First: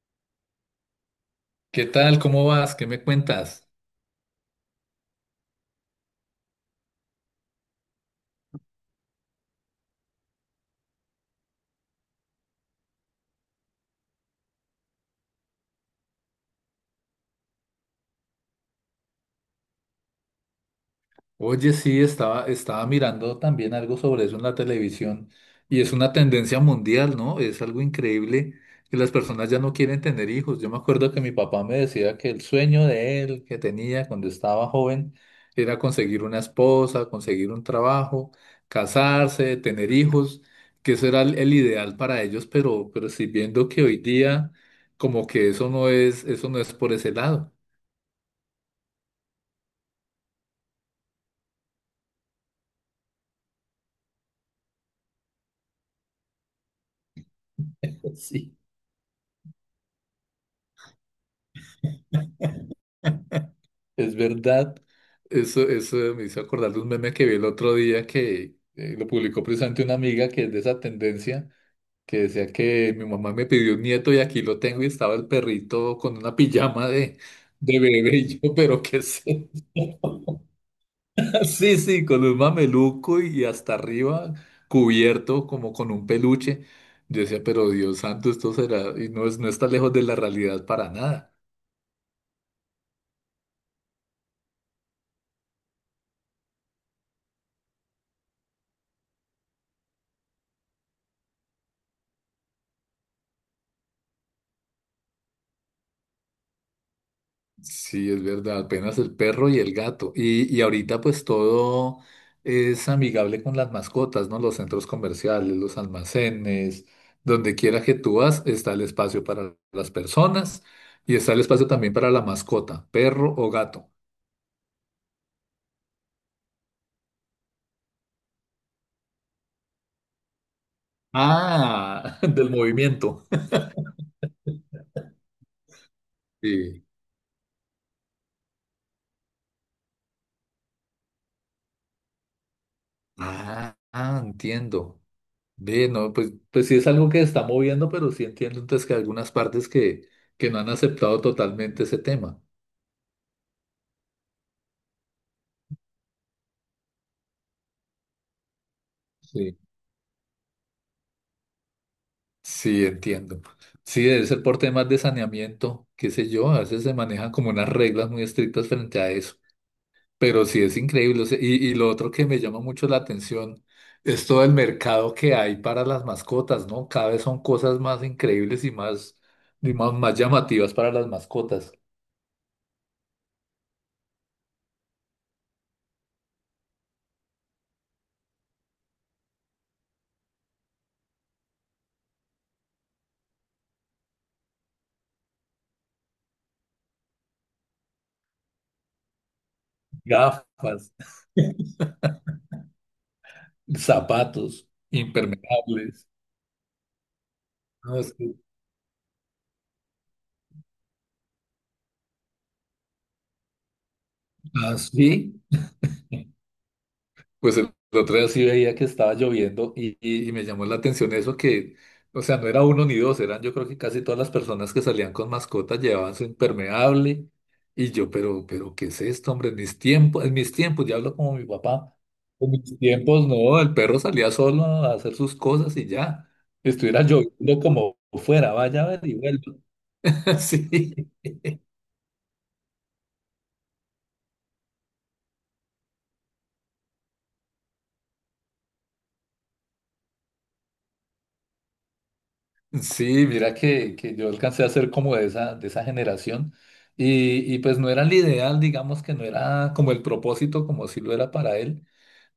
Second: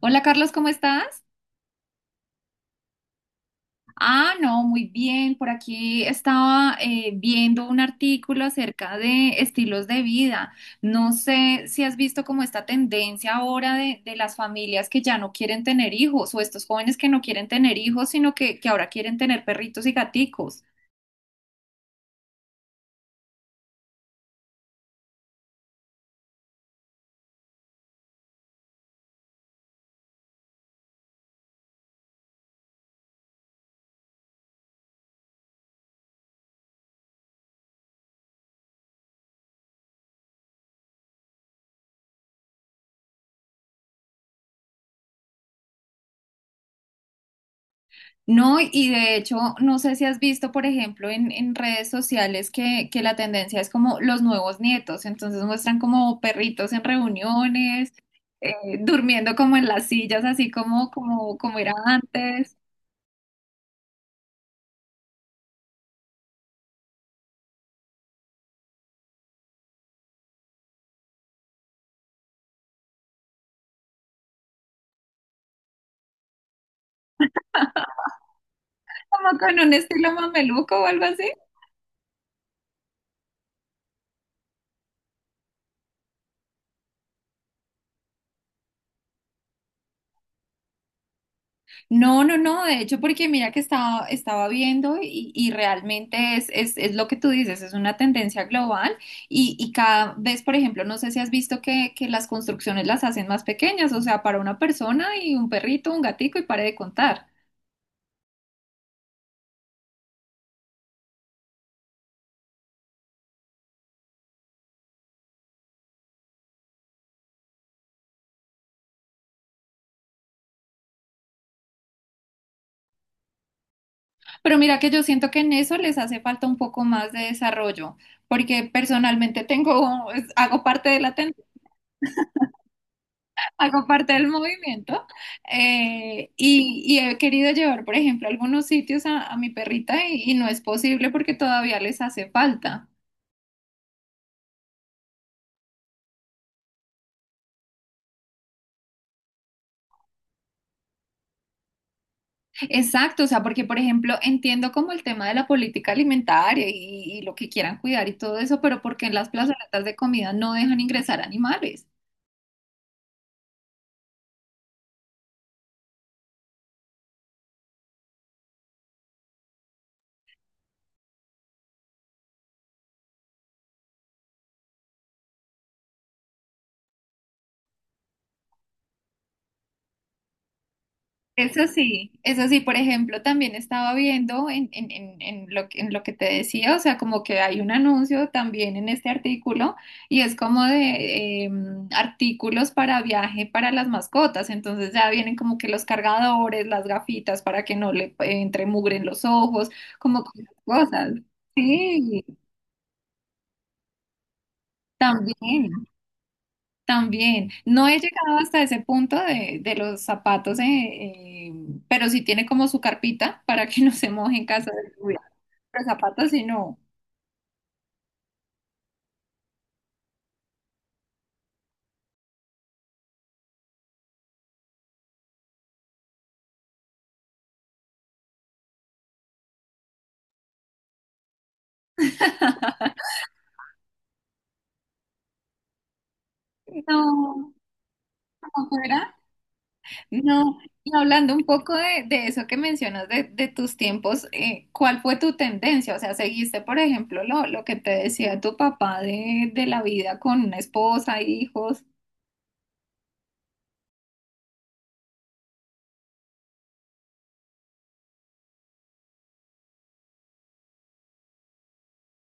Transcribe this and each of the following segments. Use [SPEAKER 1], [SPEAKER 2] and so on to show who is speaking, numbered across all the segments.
[SPEAKER 1] Hola Carlos, ¿cómo estás?
[SPEAKER 2] ¿Qué tal? ¿Cómo vas? ¿Qué me cuentas?
[SPEAKER 1] Ah, no, muy bien. Por aquí estaba viendo un artículo acerca de estilos de vida. No sé si has visto como esta tendencia ahora de las familias que ya no quieren tener hijos o estos jóvenes que no quieren tener hijos, sino que ahora quieren tener perritos y gaticos.
[SPEAKER 2] Oye, sí, estaba mirando también algo sobre eso en la televisión y es una tendencia mundial, ¿no? Es algo increíble que las personas ya no quieren tener hijos. Yo me acuerdo que mi papá me decía que el sueño de él que tenía cuando estaba joven era conseguir una esposa, conseguir un trabajo, casarse, tener hijos, que eso era el ideal para ellos, pero sí viendo que hoy día como que eso no es por ese lado.
[SPEAKER 1] No, y de hecho, no sé si has visto, por ejemplo, en redes sociales que la tendencia es como los nuevos nietos, entonces muestran como perritos en reuniones, eh,
[SPEAKER 2] Sí.
[SPEAKER 1] durmiendo como en las sillas, así como, como era antes,
[SPEAKER 2] Es verdad, eso me hizo acordar de un meme que vi el otro día que lo publicó precisamente una amiga que es de esa tendencia, que decía que mi mamá me pidió un nieto y aquí lo tengo y estaba el perrito con una pijama de bebé y yo, pero qué
[SPEAKER 1] como
[SPEAKER 2] sé.
[SPEAKER 1] con un estilo mameluco o algo así.
[SPEAKER 2] Sí, sí, con un mameluco y hasta arriba cubierto como con un peluche. Yo decía, pero Dios santo, esto será, y no es, no está lejos de la realidad para nada.
[SPEAKER 1] No, no, no, de hecho, porque mira que estaba viendo y realmente es lo que tú dices, es una tendencia global y cada vez, por ejemplo, no sé si has visto que las construcciones las hacen más pequeñas, o sea, para una persona y un perrito, un gatico y pare de contar.
[SPEAKER 2] Sí, es verdad, apenas el perro y el gato. Y ahorita pues todo es amigable con las mascotas, ¿no? Los centros comerciales, los almacenes, donde quiera que tú vas, está el espacio para las personas y está el espacio también para la mascota, perro o gato.
[SPEAKER 1] Pero mira que yo siento que en eso les hace falta un poco más de desarrollo, porque personalmente tengo, hago parte de la tendencia.
[SPEAKER 2] Ah, del movimiento.
[SPEAKER 1] Hago parte del movimiento,
[SPEAKER 2] Sí.
[SPEAKER 1] y he querido llevar, por ejemplo, a algunos sitios a mi perrita y no es posible porque todavía les hace falta.
[SPEAKER 2] Ah, ah, entiendo. Ve, no, pues, pues sí es algo que está moviendo, pero sí entiendo entonces que hay algunas partes que no han aceptado totalmente ese tema.
[SPEAKER 1] Exacto, o sea, porque, por ejemplo, entiendo como el tema de la política alimentaria y lo que quieran cuidar y todo eso, pero porque en las
[SPEAKER 2] Sí.
[SPEAKER 1] plazoletas de comida no dejan ingresar animales.
[SPEAKER 2] Sí, entiendo. Sí, debe ser por temas de saneamiento, qué sé yo, a veces se manejan como unas reglas muy estrictas frente a eso, pero sí es increíble. O sea, y lo otro que me llama mucho la atención es todo el mercado que hay para las mascotas, ¿no? Cada vez son cosas más increíbles y más, más llamativas para las mascotas.
[SPEAKER 1] Eso sí, por ejemplo, también estaba viendo en lo que te decía, o sea, como que hay un anuncio también en este artículo y es como de artículos para viaje para las mascotas, entonces ya vienen como que los cargadores, las gafitas para que no le entre mugre en los ojos, como
[SPEAKER 2] Gafas,
[SPEAKER 1] cosas. Sí,
[SPEAKER 2] zapatos,
[SPEAKER 1] también.
[SPEAKER 2] impermeables.
[SPEAKER 1] También, no
[SPEAKER 2] ¿No?
[SPEAKER 1] he
[SPEAKER 2] Es que...
[SPEAKER 1] llegado hasta ese punto de los zapatos, pero sí tiene como su carpita para que no se moje en caso
[SPEAKER 2] Ah,
[SPEAKER 1] de lluvia.
[SPEAKER 2] sí.
[SPEAKER 1] Los zapatos sí no.
[SPEAKER 2] Pues el otro día sí veía que estaba lloviendo y... y me llamó la atención eso que, o sea, no era uno ni dos, eran yo creo que casi todas las personas que salían con mascotas llevaban su impermeable y yo, pero, ¿qué es esto, hombre? En mis tiempos, ya hablo como mi papá, en mis tiempos no, el perro salía solo a hacer sus cosas y ya, estuviera
[SPEAKER 1] No,
[SPEAKER 2] lloviendo como fuera,
[SPEAKER 1] como
[SPEAKER 2] vaya a ver y
[SPEAKER 1] fuera.
[SPEAKER 2] vuelva.
[SPEAKER 1] No. Y
[SPEAKER 2] Sí.
[SPEAKER 1] hablando un poco de eso que mencionas de tus tiempos. Eh, ¿cuál fue tu tendencia? O sea, ¿seguiste, por ejemplo, lo que te decía tu papá de la vida con una esposa, hijos?
[SPEAKER 2] Sí, mira que yo alcancé a ser como de esa generación y pues no era el ideal, digamos que no era como el propósito, como si lo era para él,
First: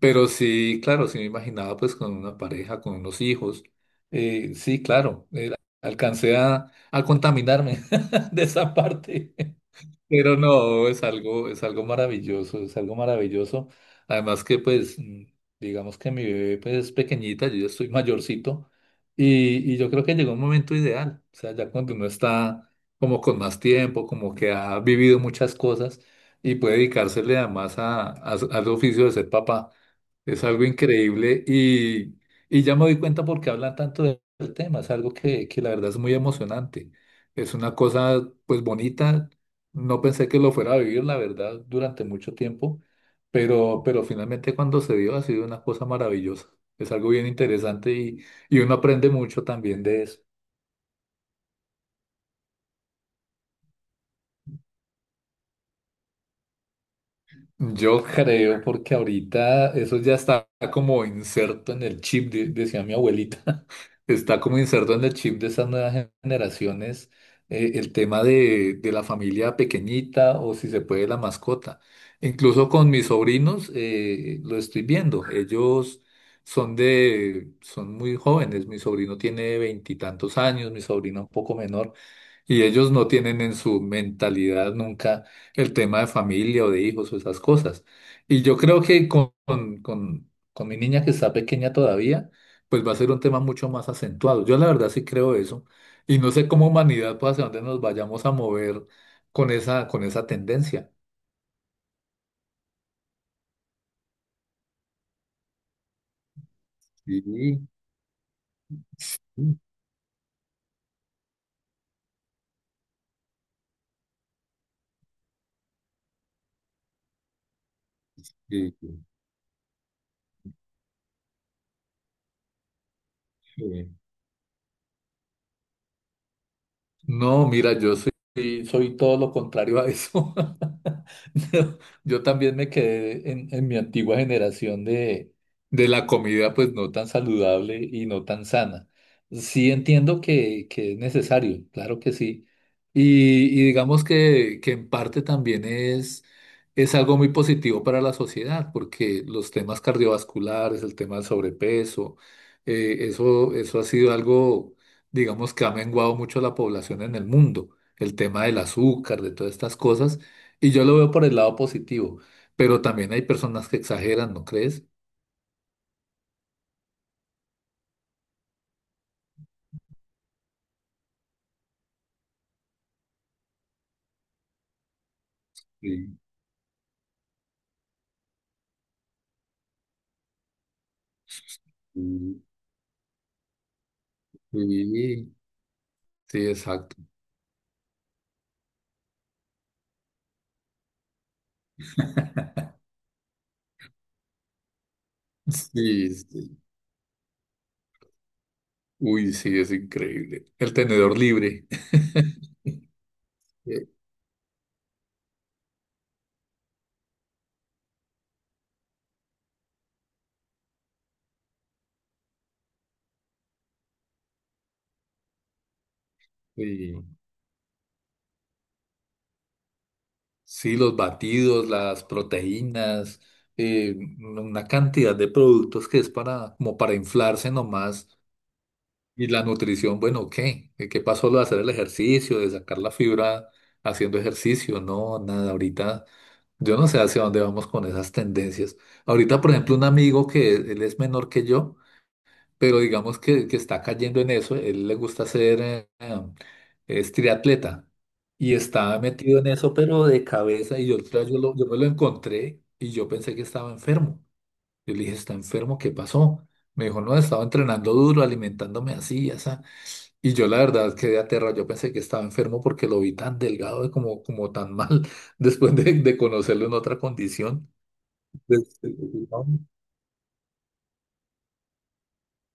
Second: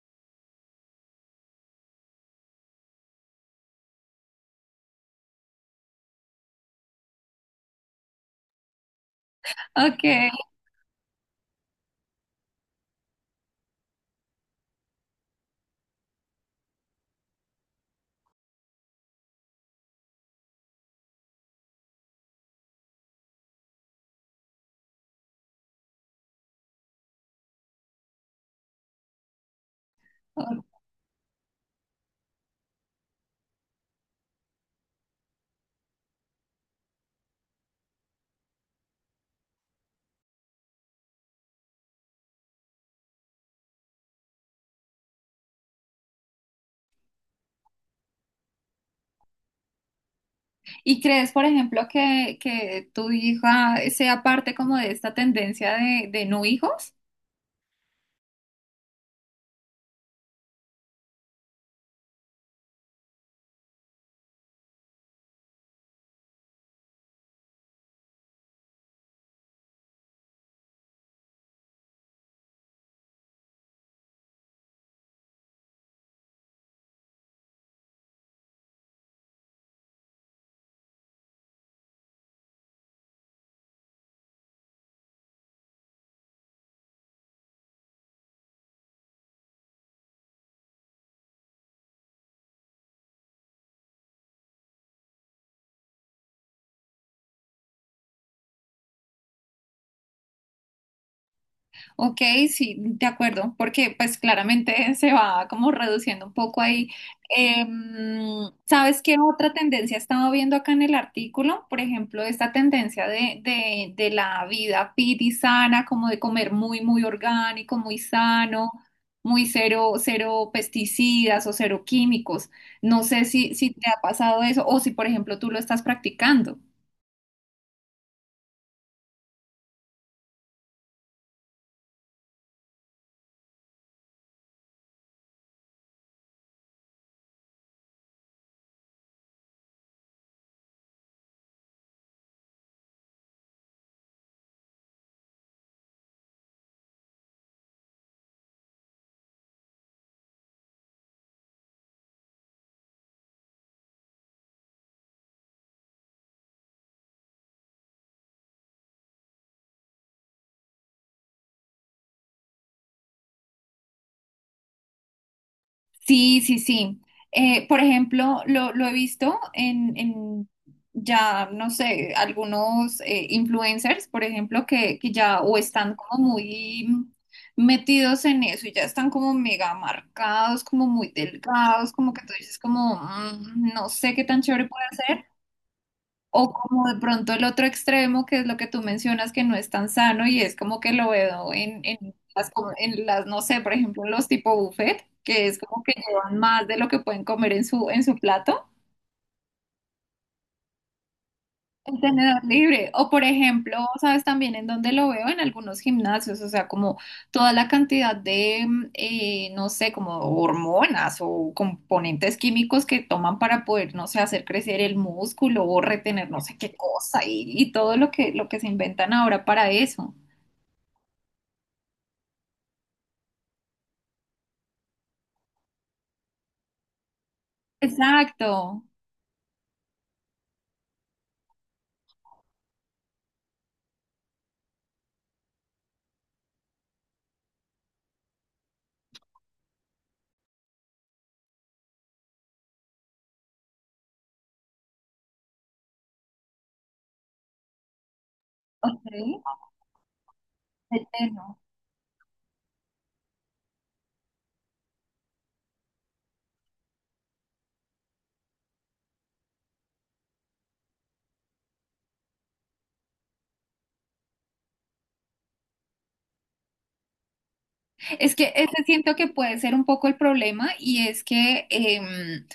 [SPEAKER 2] pero sí, claro, sí me imaginaba pues con una pareja, con unos hijos, sí, claro, era... alcancé a contaminarme de esa parte.
[SPEAKER 1] Ok,
[SPEAKER 2] Pero no, es algo maravilloso, es algo maravilloso. Además que pues, mm, digamos que mi bebé pues es pequeñita, yo ya estoy mayorcito y yo creo que llegó un momento ideal. O sea, ya cuando uno está como con más tiempo, como que ha vivido muchas cosas y puede dedicársele además a... al oficio de ser papá. Es algo
[SPEAKER 1] ok.
[SPEAKER 2] increíble y ya me doy cuenta por qué hablan tanto de... del tema. Es algo que la verdad es muy emocionante. Es una cosa pues bonita, no pensé que lo fuera a vivir, la verdad, durante mucho tiempo, pero finalmente cuando se dio ha sido una cosa maravillosa. Es algo bien interesante y uno aprende mucho también de eso.
[SPEAKER 1] ¿Y crees, por ejemplo, que tu hija sea parte como de esta tendencia de no hijos?
[SPEAKER 2] Yo creo porque ahorita eso ya está como inserto en el chip, de... decía mi abuelita, está como inserto en el chip de esas nuevas generaciones, el tema de la familia pequeñita o si se puede la mascota. Incluso con mis sobrinos lo estoy viendo. Ellos son de, son muy jóvenes. Mi sobrino tiene veintitantos años, mi sobrino un poco menor. Y ellos no tienen en su mentalidad nunca el tema de familia o de hijos o esas cosas. Y yo creo que con mi niña que está pequeña todavía, pues va a ser un tema mucho más acentuado. Yo la verdad sí creo eso. Y no sé cómo humanidad, pues hacia dónde nos vayamos a mover con esa tendencia.
[SPEAKER 1] Ok, sí, de acuerdo, porque pues claramente se va como reduciendo un poco ahí.
[SPEAKER 2] Sí,
[SPEAKER 1] Em, ¿sabes qué otra
[SPEAKER 2] sí,
[SPEAKER 1] tendencia estaba viendo acá en el artículo? Por ejemplo, esta tendencia de la vida fit y sana, como de comer muy, muy orgánico, muy sano,
[SPEAKER 2] sí,
[SPEAKER 1] muy cero, cero pesticidas o cero químicos. No sé si
[SPEAKER 2] sí.
[SPEAKER 1] te ha pasado eso o si, por ejemplo, tú lo estás practicando.
[SPEAKER 2] No, mira, yo soy, soy todo lo contrario a eso. No, yo también me quedé en mi antigua generación de la comida, pues no tan saludable y no tan sana. Sí entiendo que es necesario, claro que sí. Y digamos que en parte también es algo muy positivo para la sociedad, porque los temas cardiovasculares, el tema del sobrepeso, eso, eso ha sido algo, digamos que ha menguado mucho la población en el mundo, el tema del azúcar, de todas estas cosas, y yo lo veo por el lado positivo, pero también hay personas que exageran, ¿no crees?
[SPEAKER 1] Sí, sí, sí. Por ejemplo, lo he visto en ya, no sé, algunos, influencers, por ejemplo, que ya o están como
[SPEAKER 2] Sí,
[SPEAKER 1] muy metidos en eso y ya están como mega marcados, como muy delgados, como que tú
[SPEAKER 2] sí.
[SPEAKER 1] dices como, "Mm, no sé qué tan chévere puede ser".
[SPEAKER 2] Sí, sí,
[SPEAKER 1] O como
[SPEAKER 2] exacto.
[SPEAKER 1] de pronto el otro extremo, que es lo que tú mencionas, que no es tan sano y es como que lo veo en las, no sé, por ejemplo, los tipo buffet, que es como que
[SPEAKER 2] Sí,
[SPEAKER 1] llevan
[SPEAKER 2] sí.
[SPEAKER 1] más de lo que pueden comer en su plato.
[SPEAKER 2] Uy, sí, es increíble. El tenedor libre.
[SPEAKER 1] El tenedor libre. O por ejemplo,
[SPEAKER 2] Eh,
[SPEAKER 1] ¿sabes también en dónde lo veo? En algunos gimnasios, o sea, como toda la cantidad de, no sé, como hormonas o componentes químicos que toman para poder, no sé, hacer crecer el músculo o retener no sé qué
[SPEAKER 2] sí,
[SPEAKER 1] cosa y todo lo que se inventan ahora para eso.
[SPEAKER 2] sí, los batidos, las proteínas, una cantidad de productos que es para, como para inflarse nomás.
[SPEAKER 1] Exacto.
[SPEAKER 2] Y la nutrición, bueno, ¿qué? ¿Qué qué pasó lo de hacer el ejercicio, de sacar la fibra haciendo ejercicio? No, nada, ahorita yo no sé hacia dónde vamos con esas tendencias. Ahorita, por ejemplo, un amigo que él es menor que yo, pero digamos que está cayendo en eso, él le gusta hacer, es triatleta y está
[SPEAKER 1] Ok,
[SPEAKER 2] metido en eso, pero de cabeza, y yo,
[SPEAKER 1] de.
[SPEAKER 2] otra vez yo, lo... yo me lo encontré y yo pensé que estaba enfermo. Yo le dije, ¿está enfermo? ¿Qué pasó? Me dijo, no, estaba entrenando duro, alimentándome así, así. Y yo la verdad quedé aterrado, yo pensé que estaba enfermo porque lo vi tan delgado y como, como tan mal después de conocerlo en otra condición.
[SPEAKER 1] Es que
[SPEAKER 2] Pues,
[SPEAKER 1] ese siento que
[SPEAKER 2] no.
[SPEAKER 1] puede ser un poco el problema y es que em,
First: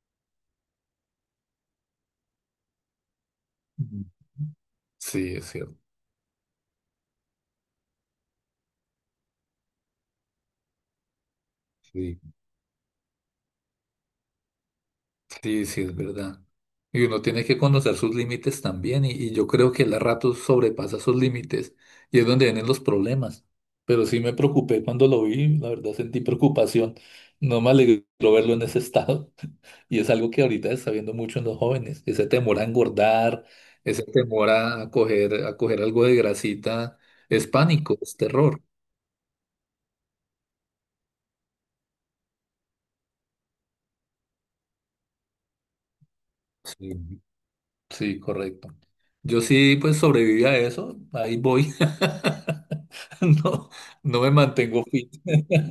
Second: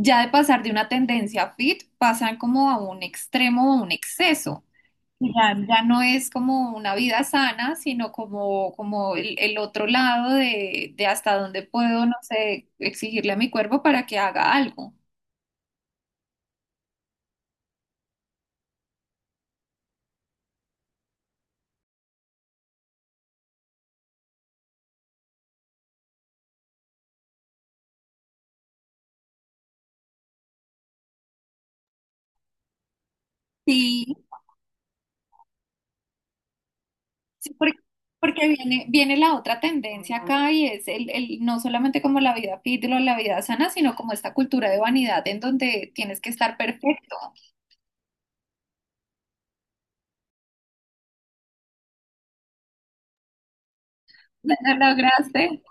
[SPEAKER 1] ya de pasar de una tendencia fit, pasan como a un extremo o un exceso.
[SPEAKER 2] Sí, es
[SPEAKER 1] Ya,
[SPEAKER 2] cierto.
[SPEAKER 1] ya no es como una vida sana, sino como, como el otro lado de hasta dónde puedo, no sé, exigirle a mi cuerpo para que haga algo.
[SPEAKER 2] Sí, sí, es verdad. Y uno tiene que conocer sus límites también, y yo creo que el rato sobrepasa sus límites, y es donde vienen los problemas. Pero sí me preocupé cuando lo vi, la verdad sentí preocupación. No me alegró verlo en ese estado, y es algo que ahorita se está viendo mucho en los jóvenes, ese temor a engordar, ese
[SPEAKER 1] Sí,
[SPEAKER 2] temor a coger algo de grasita, es
[SPEAKER 1] sí, porque,
[SPEAKER 2] pánico, es
[SPEAKER 1] porque
[SPEAKER 2] terror.
[SPEAKER 1] viene, viene la otra tendencia acá y es el, no solamente como la vida fit o la vida sana, sino como esta cultura de vanidad en donde tienes que estar perfecto.
[SPEAKER 2] Sí. Sí, correcto. Yo sí, pues sobreviví a eso, ahí voy. No, no me mantengo
[SPEAKER 1] ¿Lo
[SPEAKER 2] fit.
[SPEAKER 1] lograste?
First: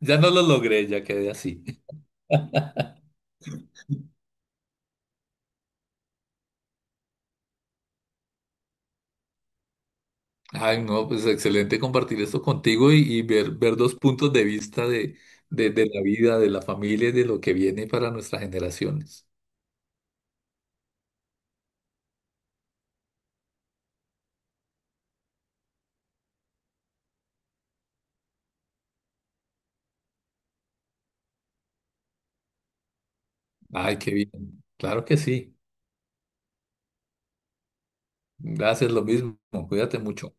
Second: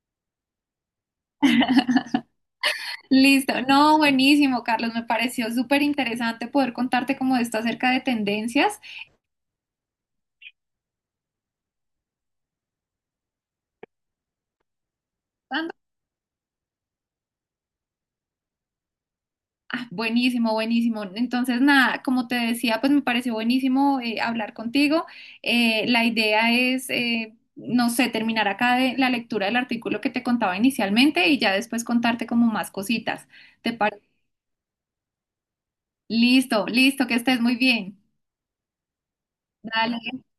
[SPEAKER 2] Ya no lo logré, ya quedé así.
[SPEAKER 1] Listo. No, buenísimo, Carlos. Me pareció súper interesante poder contarte como esto acerca de tendencias.
[SPEAKER 2] Ay, no, pues excelente compartir esto contigo y ver, ver dos puntos de vista
[SPEAKER 1] Ando.
[SPEAKER 2] de la vida, de la familia y de lo que viene para nuestras generaciones.
[SPEAKER 1] Ah, buenísimo, buenísimo. Entonces, nada, como te decía, pues me pareció buenísimo, hablar contigo. La idea es, no sé, terminar acá de la lectura del artículo que te contaba inicialmente y ya después contarte como más cositas. ¿Te
[SPEAKER 2] Ay,
[SPEAKER 1] pare-?
[SPEAKER 2] qué bien. Claro que sí.
[SPEAKER 1] Listo, listo, que estés muy bien.
[SPEAKER 2] Gracias, lo mismo. Cuídate
[SPEAKER 1] Dale.
[SPEAKER 2] mucho.